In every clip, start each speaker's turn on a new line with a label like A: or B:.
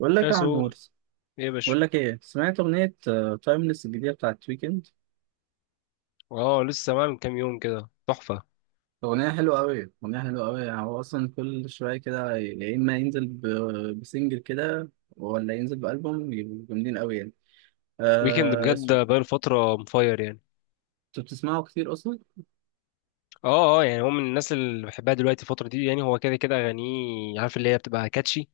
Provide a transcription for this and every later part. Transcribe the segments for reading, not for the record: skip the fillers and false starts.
A: بقول لك يا
B: اسوم،
A: عمور،
B: ايه يا باشا؟
A: بقول لك ايه، سمعت اغنيه تايمليس الجديده بتاعت ويكند؟
B: اه، لسه معاه من كام يوم كده، تحفه.
A: اغنيه حلوه قوي، اغنيه حلوه قوي. يعني هو اصلا كل شويه كده يا اما ينزل بسنجل كده ولا ينزل بالبوم، يبقوا جامدين قوي يعني.
B: ويكند
A: آه،
B: بجد
A: اسمه،
B: بقاله فتره مفاير يعني.
A: انت بتسمعه كتير اصلا؟
B: اه اه، يعني هو من الناس اللي بحبها دلوقتي الفتره دي. يعني هو كده كده اغانيه، عارف، اللي هي بتبقى كاتشي،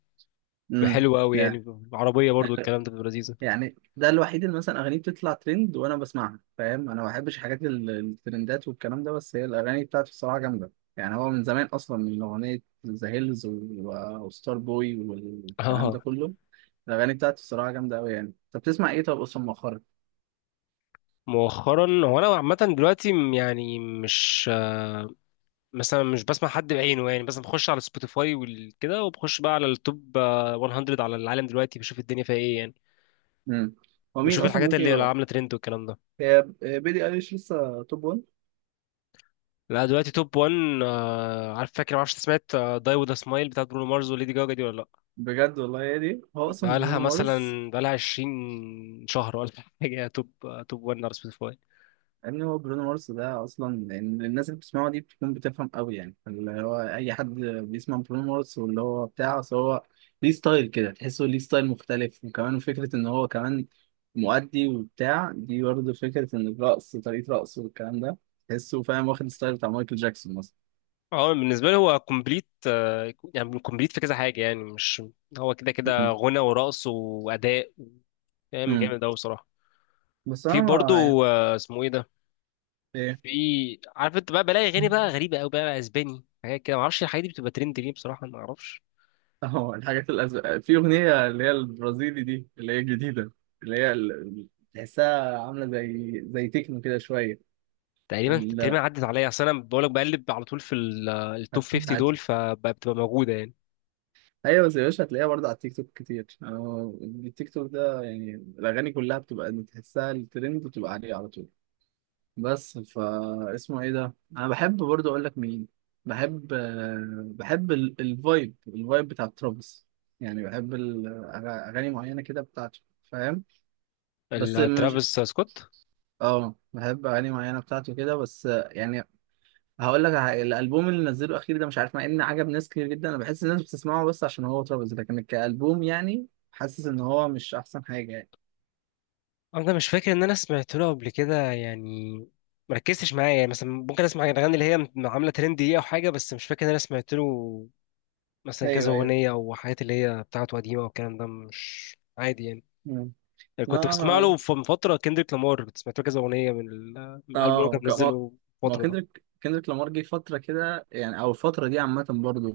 B: بتبقى
A: امم
B: حلوه قوي
A: لا،
B: يعني. عربيه برضو الكلام ده، بتبقى لذيذه.
A: يعني ده الوحيد اللي مثلا اغانيه بتطلع ترند وانا بسمعها، فاهم؟ انا ما بحبش حاجات الترندات والكلام ده، بس هي الاغاني بتاعته الصراحه جامده. يعني هو من زمان اصلا، من اغنيه ذا هيلز وستار بوي
B: اه.
A: والكلام
B: آه.
A: ده كله، الاغاني بتاعته الصراحه جامده قوي. يعني طب بتسمع ايه طب اصلا مؤخرا؟
B: مؤخرا هو انا عامه دلوقتي مش مثلا، مش بسمع حد بعينه يعني، بس بخش على سبوتيفاي وكده، وبخش بقى على التوب 100 على العالم، دلوقتي بشوف الدنيا فيها ايه يعني،
A: امم هو مين
B: بشوف
A: اصلا
B: الحاجات
A: ممكن
B: اللي
A: يبقى؟
B: عامله ترند والكلام ده.
A: هي بيلي ايليش لسه توب 1؟
B: لا دلوقتي توب 1. عارف، فاكر معرفش إنت سمعت داي وذ سمايل بتاعت برونو مارز وليدي جاجا دي ولا لا؟
A: بجد والله هي دي؟ هو اصلا
B: بقالها
A: برونو
B: مثلا
A: مارس،
B: بقالها 20 شهر ولا حاجه، توب توب 1 على سبوتيفاي.
A: ان هو برونو مارس ده اصلا يعني الناس اللي بتسمعه دي بتكون بتفهم قوي، يعني اللي هو اي حد بيسمع برونو مارس، واللي هو بتاع، أصل هو ليه ستايل كده، تحسه ليه ستايل مختلف. وكمان فكره ان هو كمان مؤدي وبتاع دي، برضه فكره ان الرقص طريقه رقصه والكلام ده، تحسه فاهم، واخد ستايل بتاع مايكل جاكسون
B: اه بالنسبه لي هو كومبليت. يعني كومبليت في كذا حاجه يعني، مش، هو كده كده
A: مثلا.
B: غنى ورقص واداء، فاهم؟ جامد قوي بصراحه.
A: بس
B: في
A: انا ما
B: برضو اسمه ايه ده،
A: ايه.
B: في، عارف انت بقى، بلاقي اغاني بقى غريبه قوي، بقى اسباني حاجات كده، معرفش الحاجات دي بتبقى ترند ليه بصراحه، ما اعرفش.
A: اهو الحاجات الأزرق في اغنيه اللي هي البرازيلي دي، اللي هي الجديده، اللي تحسها عامله زي تكنو كده شويه.
B: تقريبا تقريبا
A: ال...
B: عدت عليا، اصل انا بقول لك بقلب على طول في التوب
A: هت...
B: 50
A: هت...
B: دول، فبتبقى موجوده يعني.
A: ايوه بس يا باشا، هتلاقيها برضه على التيك توك كتير. أهو التيك توك ده يعني الاغاني كلها بتبقى تحسها الترند بتبقى عليه على طول. بس فا اسمه ايه ده، انا بحب برضو اقول لك مين بحب. بحب الفايب، الفايب بتاع ترافيس. يعني بحب اغاني معينه كده بتاعته، فاهم؟ بس مش،
B: ترافيس سكوت،
A: اه بحب اغاني معينه بتاعته كده، بس يعني هقول لك على حاجة، الالبوم اللي نزله اخير ده مش عارف، مع ان عجب ناس كتير جدا، انا بحس الناس بتسمعه بس عشان هو ترافيس، لكن كالبوم يعني حاسس ان هو مش احسن حاجه يعني.
B: انا مش فاكر ان انا سمعت له قبل كده يعني، مركزتش معايا يعني، مثلا ممكن اسمع الاغاني اللي هي عامله ترند دي او حاجه، بس مش فاكر ان انا سمعت له مثلا كذا
A: ايوه، ايوه.
B: اغنيه او حاجات اللي هي بتاعته قديمه والكلام ده، مش عادي يعني.
A: مم.
B: كنت
A: لا
B: بسمع
A: انا،
B: له من فتره كندريك لامار، كنت سمعت له كذا اغنيه من الالبوم اللي هو كان
A: اه ما،
B: منزله
A: ما هو
B: الفتره ده.
A: كندريك، كندريك لامار جه فترة كده يعني، او الفترة دي عامة برضه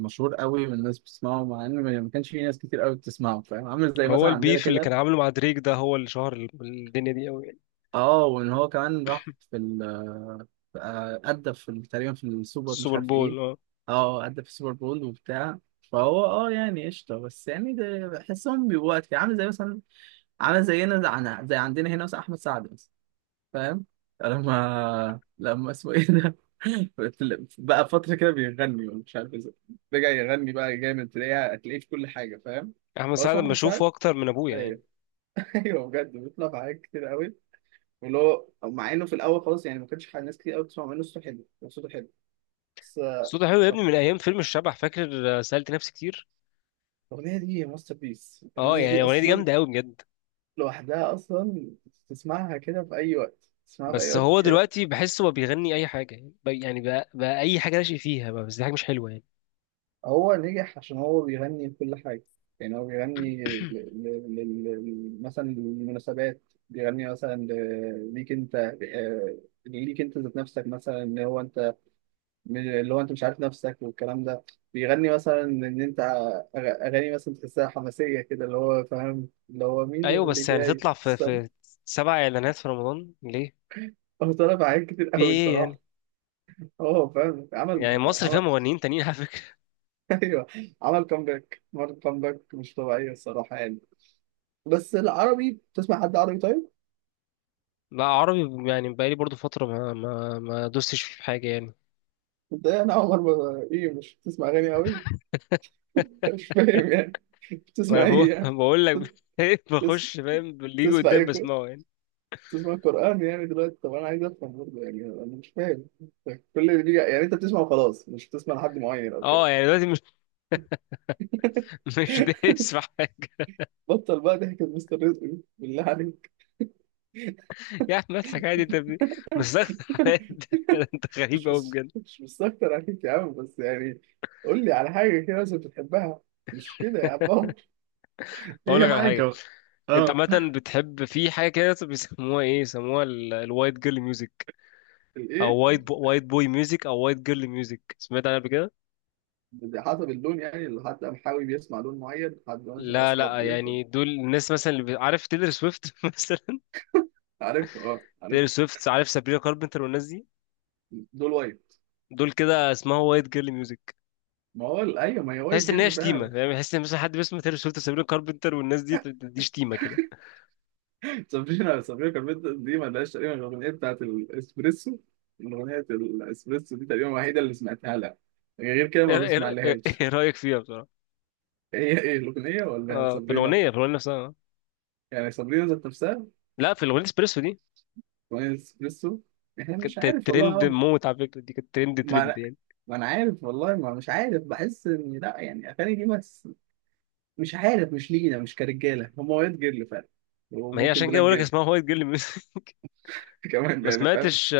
A: مشهور قوي والناس بتسمعه، مع ان ما كانش في ناس كتير قوي بتسمعه، فاهم؟ عامل زي
B: هو
A: مثلا عندنا
B: البيف اللي
A: كده.
B: كان عامله مع دريك ده هو اللي شهر الدنيا دي قوي.
A: اه، وان هو كمان راح في ال، أدى في تقريبا في السوبر مش
B: السوبر
A: عارف ايه.
B: بول، اه.
A: اه، أدى في السوبر بول وبتاع. فهو اه يعني قشطة، بس يعني ده بحسهم بيبقوا وقت عامل زي مثلا، عامل زينا، زي عندنا هنا مثلا أحمد سعد مثلا، فاهم؟ لما اسمه ايه ده بقى فترة كده بيغني ومش عارف ازاي رجع يغني بقى جامد، تلاقيه هتلاقيه في كل حاجة، فاهم؟
B: احمد
A: هو
B: سعد
A: اسمه
B: لما
A: أحمد
B: اشوفه
A: سعد.
B: اكتر من ابويا
A: أيوه.
B: يعني.
A: أيوه بجد، بيطلع في حاجات كتير قوي، واللي هو مع إنه في الأول خالص يعني ما كانش حاجة، ناس كتير قوي بتسمع منه. صوته حلو، هو صوته حلو، بس
B: صوته حلو يا
A: مش عارف.
B: ابني من ايام فيلم الشبح، فاكر؟ سألت نفسي كتير.
A: الأغنية دي ماستر بيس،
B: اه
A: الأغنية
B: يعني
A: دي
B: الاغنيه دي
A: أصلا
B: جامده قوي بجد.
A: لوحدها أصلا تسمعها كده في أي وقت، تسمعها في أي
B: بس
A: وقت.
B: هو دلوقتي بحسه هو بيغني اي حاجه يعني، بقى، اي حاجه ناشئ فيها بقى، بس دي حاجه مش حلوه يعني.
A: هو نجح عشان هو بيغني لكل حاجة، يعني هو بيغني مثلا للمناسبات، بيغني مثلا ليك انت، آه، ليك انت ذات نفسك، مثلا ان هو انت اللي هو انت مش عارف نفسك والكلام ده، بيغني مثلا ان انت، أغ- اغاني مثلا تحسها حماسية كده، اللي هو فاهم، اللي هو مين
B: ايوه
A: اللي
B: بس يعني
A: جاي.
B: تطلع في
A: استنى،
B: سبع اعلانات في رمضان ليه؟
A: هو طلب حاجات كتير
B: في
A: قوي
B: ايه
A: الصراحة،
B: يعني؟
A: هو فاهم
B: يعني
A: عمل
B: مصر فيها
A: عمل
B: مغنيين تانيين على فكره.
A: ايوه، عمل كومباك، عمل كومباك مش طبيعية الصراحة يعني. بس العربي، بتسمع حد عربي طيب؟
B: بقى عربي؟ يعني بقالي برضو فتره ما دوستش في حاجه يعني.
A: انت إيه؟ انا عمر ما ايه، مش بتسمع اغاني قوي؟ مش فاهم يعني،
B: ما
A: بتسمع
B: انا بقول،
A: ايه يعني؟
B: بقول لك،
A: بتس-
B: بخش، فاهم؟ اللي يجي
A: بتسمع
B: قدام
A: ايه
B: بسمعه يعني.
A: بتسمع قرآن يعني دلوقتي؟ طب انا عايز افهم برضه، يعني انا مش فاهم. كل اللي بيجي يعني انت بتسمع وخلاص، مش بتسمع لحد معين او كده؟
B: اه يعني دلوقتي مش دايس في حاجة.
A: بطل بقى ضحكة مستر رزق دي، بالله عليك.
B: يا عم اضحك عادي، بس ده كده انت غريب
A: مش،
B: قوي
A: بس
B: بجد.
A: مش مستكتر عليك يا عم، بس يعني قول لي على حاجة كده مثلا بتحبها، مش كده يا عم عمر.
B: اقول
A: هي
B: لك على
A: حاجة
B: حاجة،
A: بقى.
B: انت
A: اه.
B: عامة بتحب في حاجة كده بيسموها ايه، يسموها الوايت جيرل ميوزك، او
A: الايه؟
B: وايت بوي ميوزك، او وايت جيرل ميوزك، سمعت عنها قبل كده؟
A: حسب اللون يعني، لحد قمحاوي بيسمع لون معين، حد ماشي
B: لا
A: اسمر
B: لا
A: بيسمع؟
B: يعني، دول الناس مثلا عارف تيلر سويفت مثلا،
A: عارف، اه عارف.
B: تيلر سويفت، عارف، سابرينا كاربنتر والناس دي،
A: دول وايت؟
B: دول كده اسمها وايت جيرل ميوزك.
A: ما هو ايوه، ما هي وايت
B: تحس ان هي
A: جل
B: شتيمه
A: فعلا.
B: يعني، تحس ان مثلا حد بيسمع تيلر سويفت وسابرينا كاربنتر والناس دي، دي شتيمه كده.
A: سابرينا، سابرينا كاربنتر دي ما لهاش تقريبا غير الاغنيه بتاعت الاسبريسو، الاغنيه الاسبريسو دي تقريبا الوحيده اللي سمعتها لها، يعني غير كده ما
B: ايه؟
A: بسمع لهاش.
B: إيه رايك فيها بصراحه؟
A: هي ايه، إيه الاغنيه ولا
B: اه في
A: سابرينا؟
B: الاغنيه، في الاغنيه نفسها آه.
A: يعني سابرينا ذات نفسها؟
B: لا، في الاغنيه اسبريسو دي،
A: اغنيه الاسبريسو، احنا مش
B: كانت
A: عارف والله يا
B: ترند
A: عمرو.
B: موت على فكره، دي كانت ترند
A: ما
B: ترند
A: انا
B: يعني.
A: ما انا عارف والله، ما مش عارف، بحس ان لا يعني اغاني دي، ما مش عارف، مش لينا، مش كرجاله، هم وايت جيرل فعلا
B: ما هي
A: وممكن
B: عشان كده
A: بلاك
B: بقول لك
A: جيرل.
B: اسمها وايت جيرل ميوزك.
A: كمان
B: ما
A: يعني، فاهم.
B: سمعتش.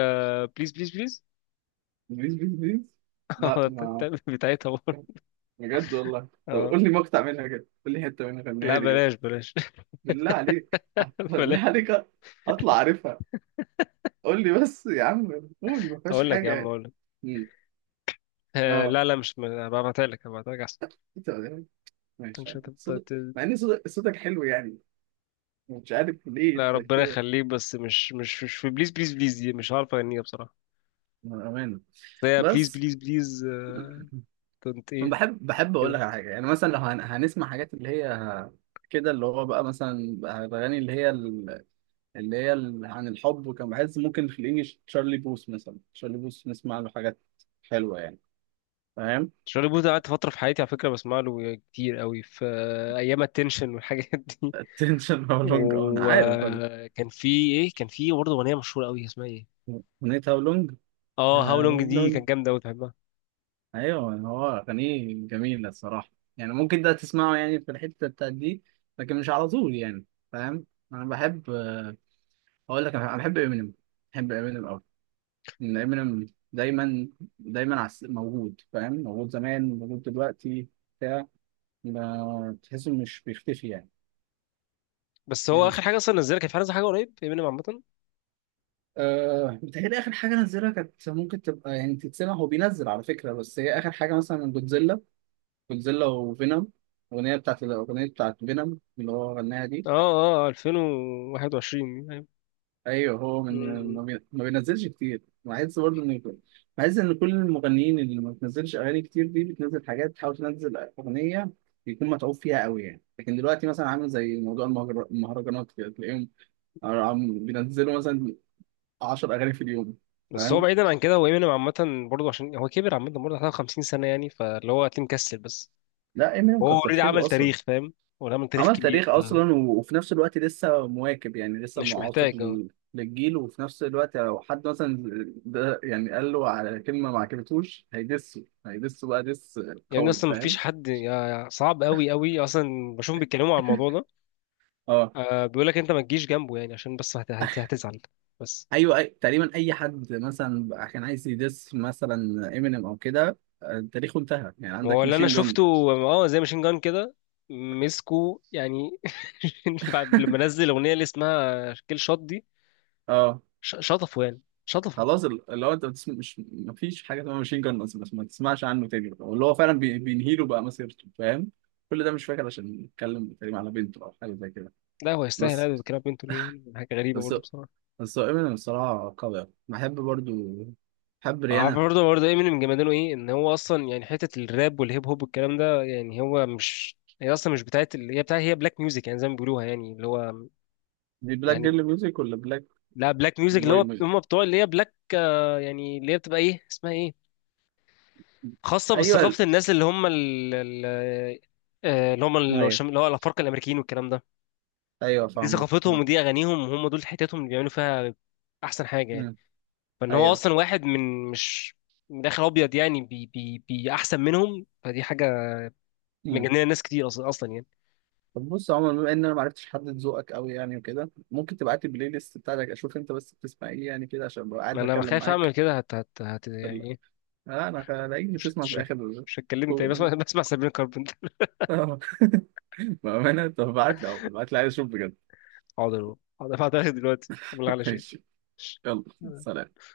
B: بليز بليز بليز،
A: بيس لا، ما
B: بتاعتها برضه.
A: بجد والله. طب
B: اه
A: قول لي مقطع منها كده، قول لي حته منها،
B: لا
A: غنيها لي كده،
B: بلاش بلاش.
A: بالله عليك. بالله
B: بلاش.
A: عليك، اطلع عارفها، قول لي بس يا عم، قول، ما فيهاش
B: اقول لك يا
A: حاجه
B: عم،
A: يعني.
B: اقول لك.
A: مم. اه،
B: لا لا، مش ما- هبعتها لك، هبعتها لك احسن.
A: انت، ماشي،
B: مش هتبقى
A: صدق،
B: ت-
A: مع ان صدق صوتك حلو يعني، مش عارف ليه
B: لا
A: انت
B: ربنا
A: كده.
B: يخليك، بس مش في بليز بليز بليز دي مش عارف اغنيها بصراحه،
A: من امانه.
B: بس هي بليز
A: بس
B: بليز بليز. كنت
A: أنا
B: ايه؟
A: بحب، بحب اقول لك
B: كده
A: على حاجه، يعني مثلا لو هنسمع حاجات اللي هي كده، اللي هو بقى مثلا بقى الاغاني عن الحب، وكان بحس ممكن في الانجليش تشارلي بوث، مثلا تشارلي بوث نسمع له حاجات حلوه يعني، فاهم؟
B: شارلي بوث ده قعدت فترة في حياتي على فكرة بسمع له كتير قوي، في أيام التنشن والحاجات دي.
A: attention, how long، اه انا عارف أنا.
B: وكان في إيه، كان في برضه أغنية مشهورة قوي اسمها إيه،
A: اغنيه how long،
B: اه هاو لونج،
A: how
B: دي
A: long،
B: كانت جامدة أوي بحبها.
A: ايوه هو اغانيه جميله الصراحه، يعني ممكن ده تسمعه يعني في الحته بتاعت دي، لكن مش على طول يعني، فاهم؟ انا بحب، اقول لك، انا بحب امينيم، بحب امينيم، ان امينيم دايما موجود، فاهم؟ موجود زمان، موجود دلوقتي بتاع ما تحسه مش بيختفي يعني.
B: بس هو آخر حاجة
A: نمت.
B: أصلا نزلها كانت في حاجة، نزل حاجة قريب امينيم عامة،
A: أه، بتهيألي آخر حاجة نزلها كانت ممكن تبقى يعني تتسمع، هو بينزل على فكرة، بس هي آخر حاجة مثلا من جودزيلا، جودزيلا وفينوم، الأغنية بتاعت، الأغنية بتاعت فينوم اللي هو غناها دي.
B: اه اه، 2021 يعني.
A: ايوه، هو من،
B: مم.
A: ما بينزلش كتير، بحس برضه ان، بحس ان كل المغنيين اللي ما بتنزلش اغاني كتير دي، بتنزل حاجات بتحاول تنزل اغنيه يكون متعوب فيها قوي يعني، لكن دلوقتي مثلا عامل زي موضوع المهرجانات كده تلاقيهم بينزلوا مثلا 10 اغاني في اليوم،
B: بس هو
A: فاهم؟
B: بعيدا عن كده، هو امينيم عامة برضه، عشان هو كبر عامة، برضه حوالي 50 سنة يعني، فاللي هو هتلاقيه مكسل بس.
A: لا امينيم
B: هو
A: كتر
B: اوريدي
A: خيره
B: عمل
A: اصلا،
B: تاريخ، فاهم؟ هو عمل تاريخ
A: عمل تاريخ
B: كبير، فمش
A: اصلا وفي نفس الوقت لسه مواكب يعني، لسه معاصر
B: محتاج. آه.
A: للجيل، وفي نفس الوقت لو حد مثلا ده يعني قال له على كلمه ما عجبتوش، هيدسه بقى دس
B: يعني
A: قوي،
B: اصلا مفيش
A: فاهم؟
B: حد، صعب قوي قوي اصلا بشوف بيتكلموا على الموضوع ده.
A: اه،
B: آه، بيقول لك انت ما تجيش جنبه يعني، عشان بس هتزعل. بس
A: ايوه، أي، تقريبا اي حد مثلا بقى كان عايز يدس مثلا امينيم او كده، تاريخه انتهى، يعني
B: هو
A: عندك
B: اللي انا
A: ماشين جن.
B: شفته، اه زي ماشين جان كده، مسكه يعني، بعد لما نزل الاغنيه اللي اسمها كيل شوت دي،
A: اه،
B: شطفه يعني، شطفه.
A: خلاص اللي هو انت بتسمع مش، مفيش حاجه اسمها ماشين جان اصلا، بس ما تسمعش عنه تاني بقى، واللي هو فعلا بينهي له بقى مسيرته، فاهم؟ كل ده مش فاكر عشان نتكلم تقريبا على بنته او حاجه زي كده.
B: لا هو يستاهل،
A: بس
B: هذا بيتكلم بنته ليه، حاجه غريبه
A: بس
B: برضه بصراحه.
A: بس هو امينيم الصراحه قوي أوي. بحب برضو، بحب
B: عارف
A: ريانا.
B: برضه ايه من جمدانه، ايه ان هو اصلا يعني حته الراب والهيب هوب والكلام ده، يعني هو مش، هي اصلا مش بتاعت هي بتاعت، هي بلاك ميوزك يعني، زي ما بيقولوها، يعني اللي هو
A: دي بلاك
B: يعني،
A: جيرل ميوزك ولا بلاك
B: لا بلاك ميوزك، اللي
A: بوي
B: هو
A: ميوزك؟
B: هم بتوع، اللي هي بلاك يعني اللي هي بتبقى ايه، اسمها ايه، خاصة
A: ايوه
B: بثقافة الناس اللي هم اللي هم
A: ايوه،
B: اللي هو الأفارقة الأمريكيين والكلام ده.
A: ايوه
B: دي
A: فاهمك.
B: ثقافتهم،
A: آه.
B: ودي أغانيهم، وهم دول حتتهم اللي بيعملوا فيها أحسن حاجة يعني.
A: مم.
B: فإن هو
A: ايوه.
B: أصلا واحد من، مش، من الآخر أبيض يعني، بي أحسن منهم، فدي حاجة
A: مم.
B: مجننة ناس كتير أصلا. أصلا يعني
A: طب بص يا عمر، بما ان انا ما عرفتش احدد ذوقك قوي يعني وكده، ممكن تبعت لي البلاي ليست بتاعتك، اشوف انت بس بتسمع ايه يعني كده، عشان ابقى
B: ما
A: عارف
B: أنا
A: اتكلم
B: بخاف أعمل
A: معاك.
B: كده، هت هت هت
A: لا
B: يعني إيه،
A: انا اجي
B: مش
A: تسمع في
B: هتش-
A: الاخر.
B: مش هتكلمني تاني بسمع، بسمع سابين كاربنتر.
A: آه، بامانه، طب ابعت لي أهو، ابعت لي، عايز اشوف بجد.
B: حاضر حاضر، هبعتها لك دلوقتي قبل على شيء.
A: ماشي، يلا سلام.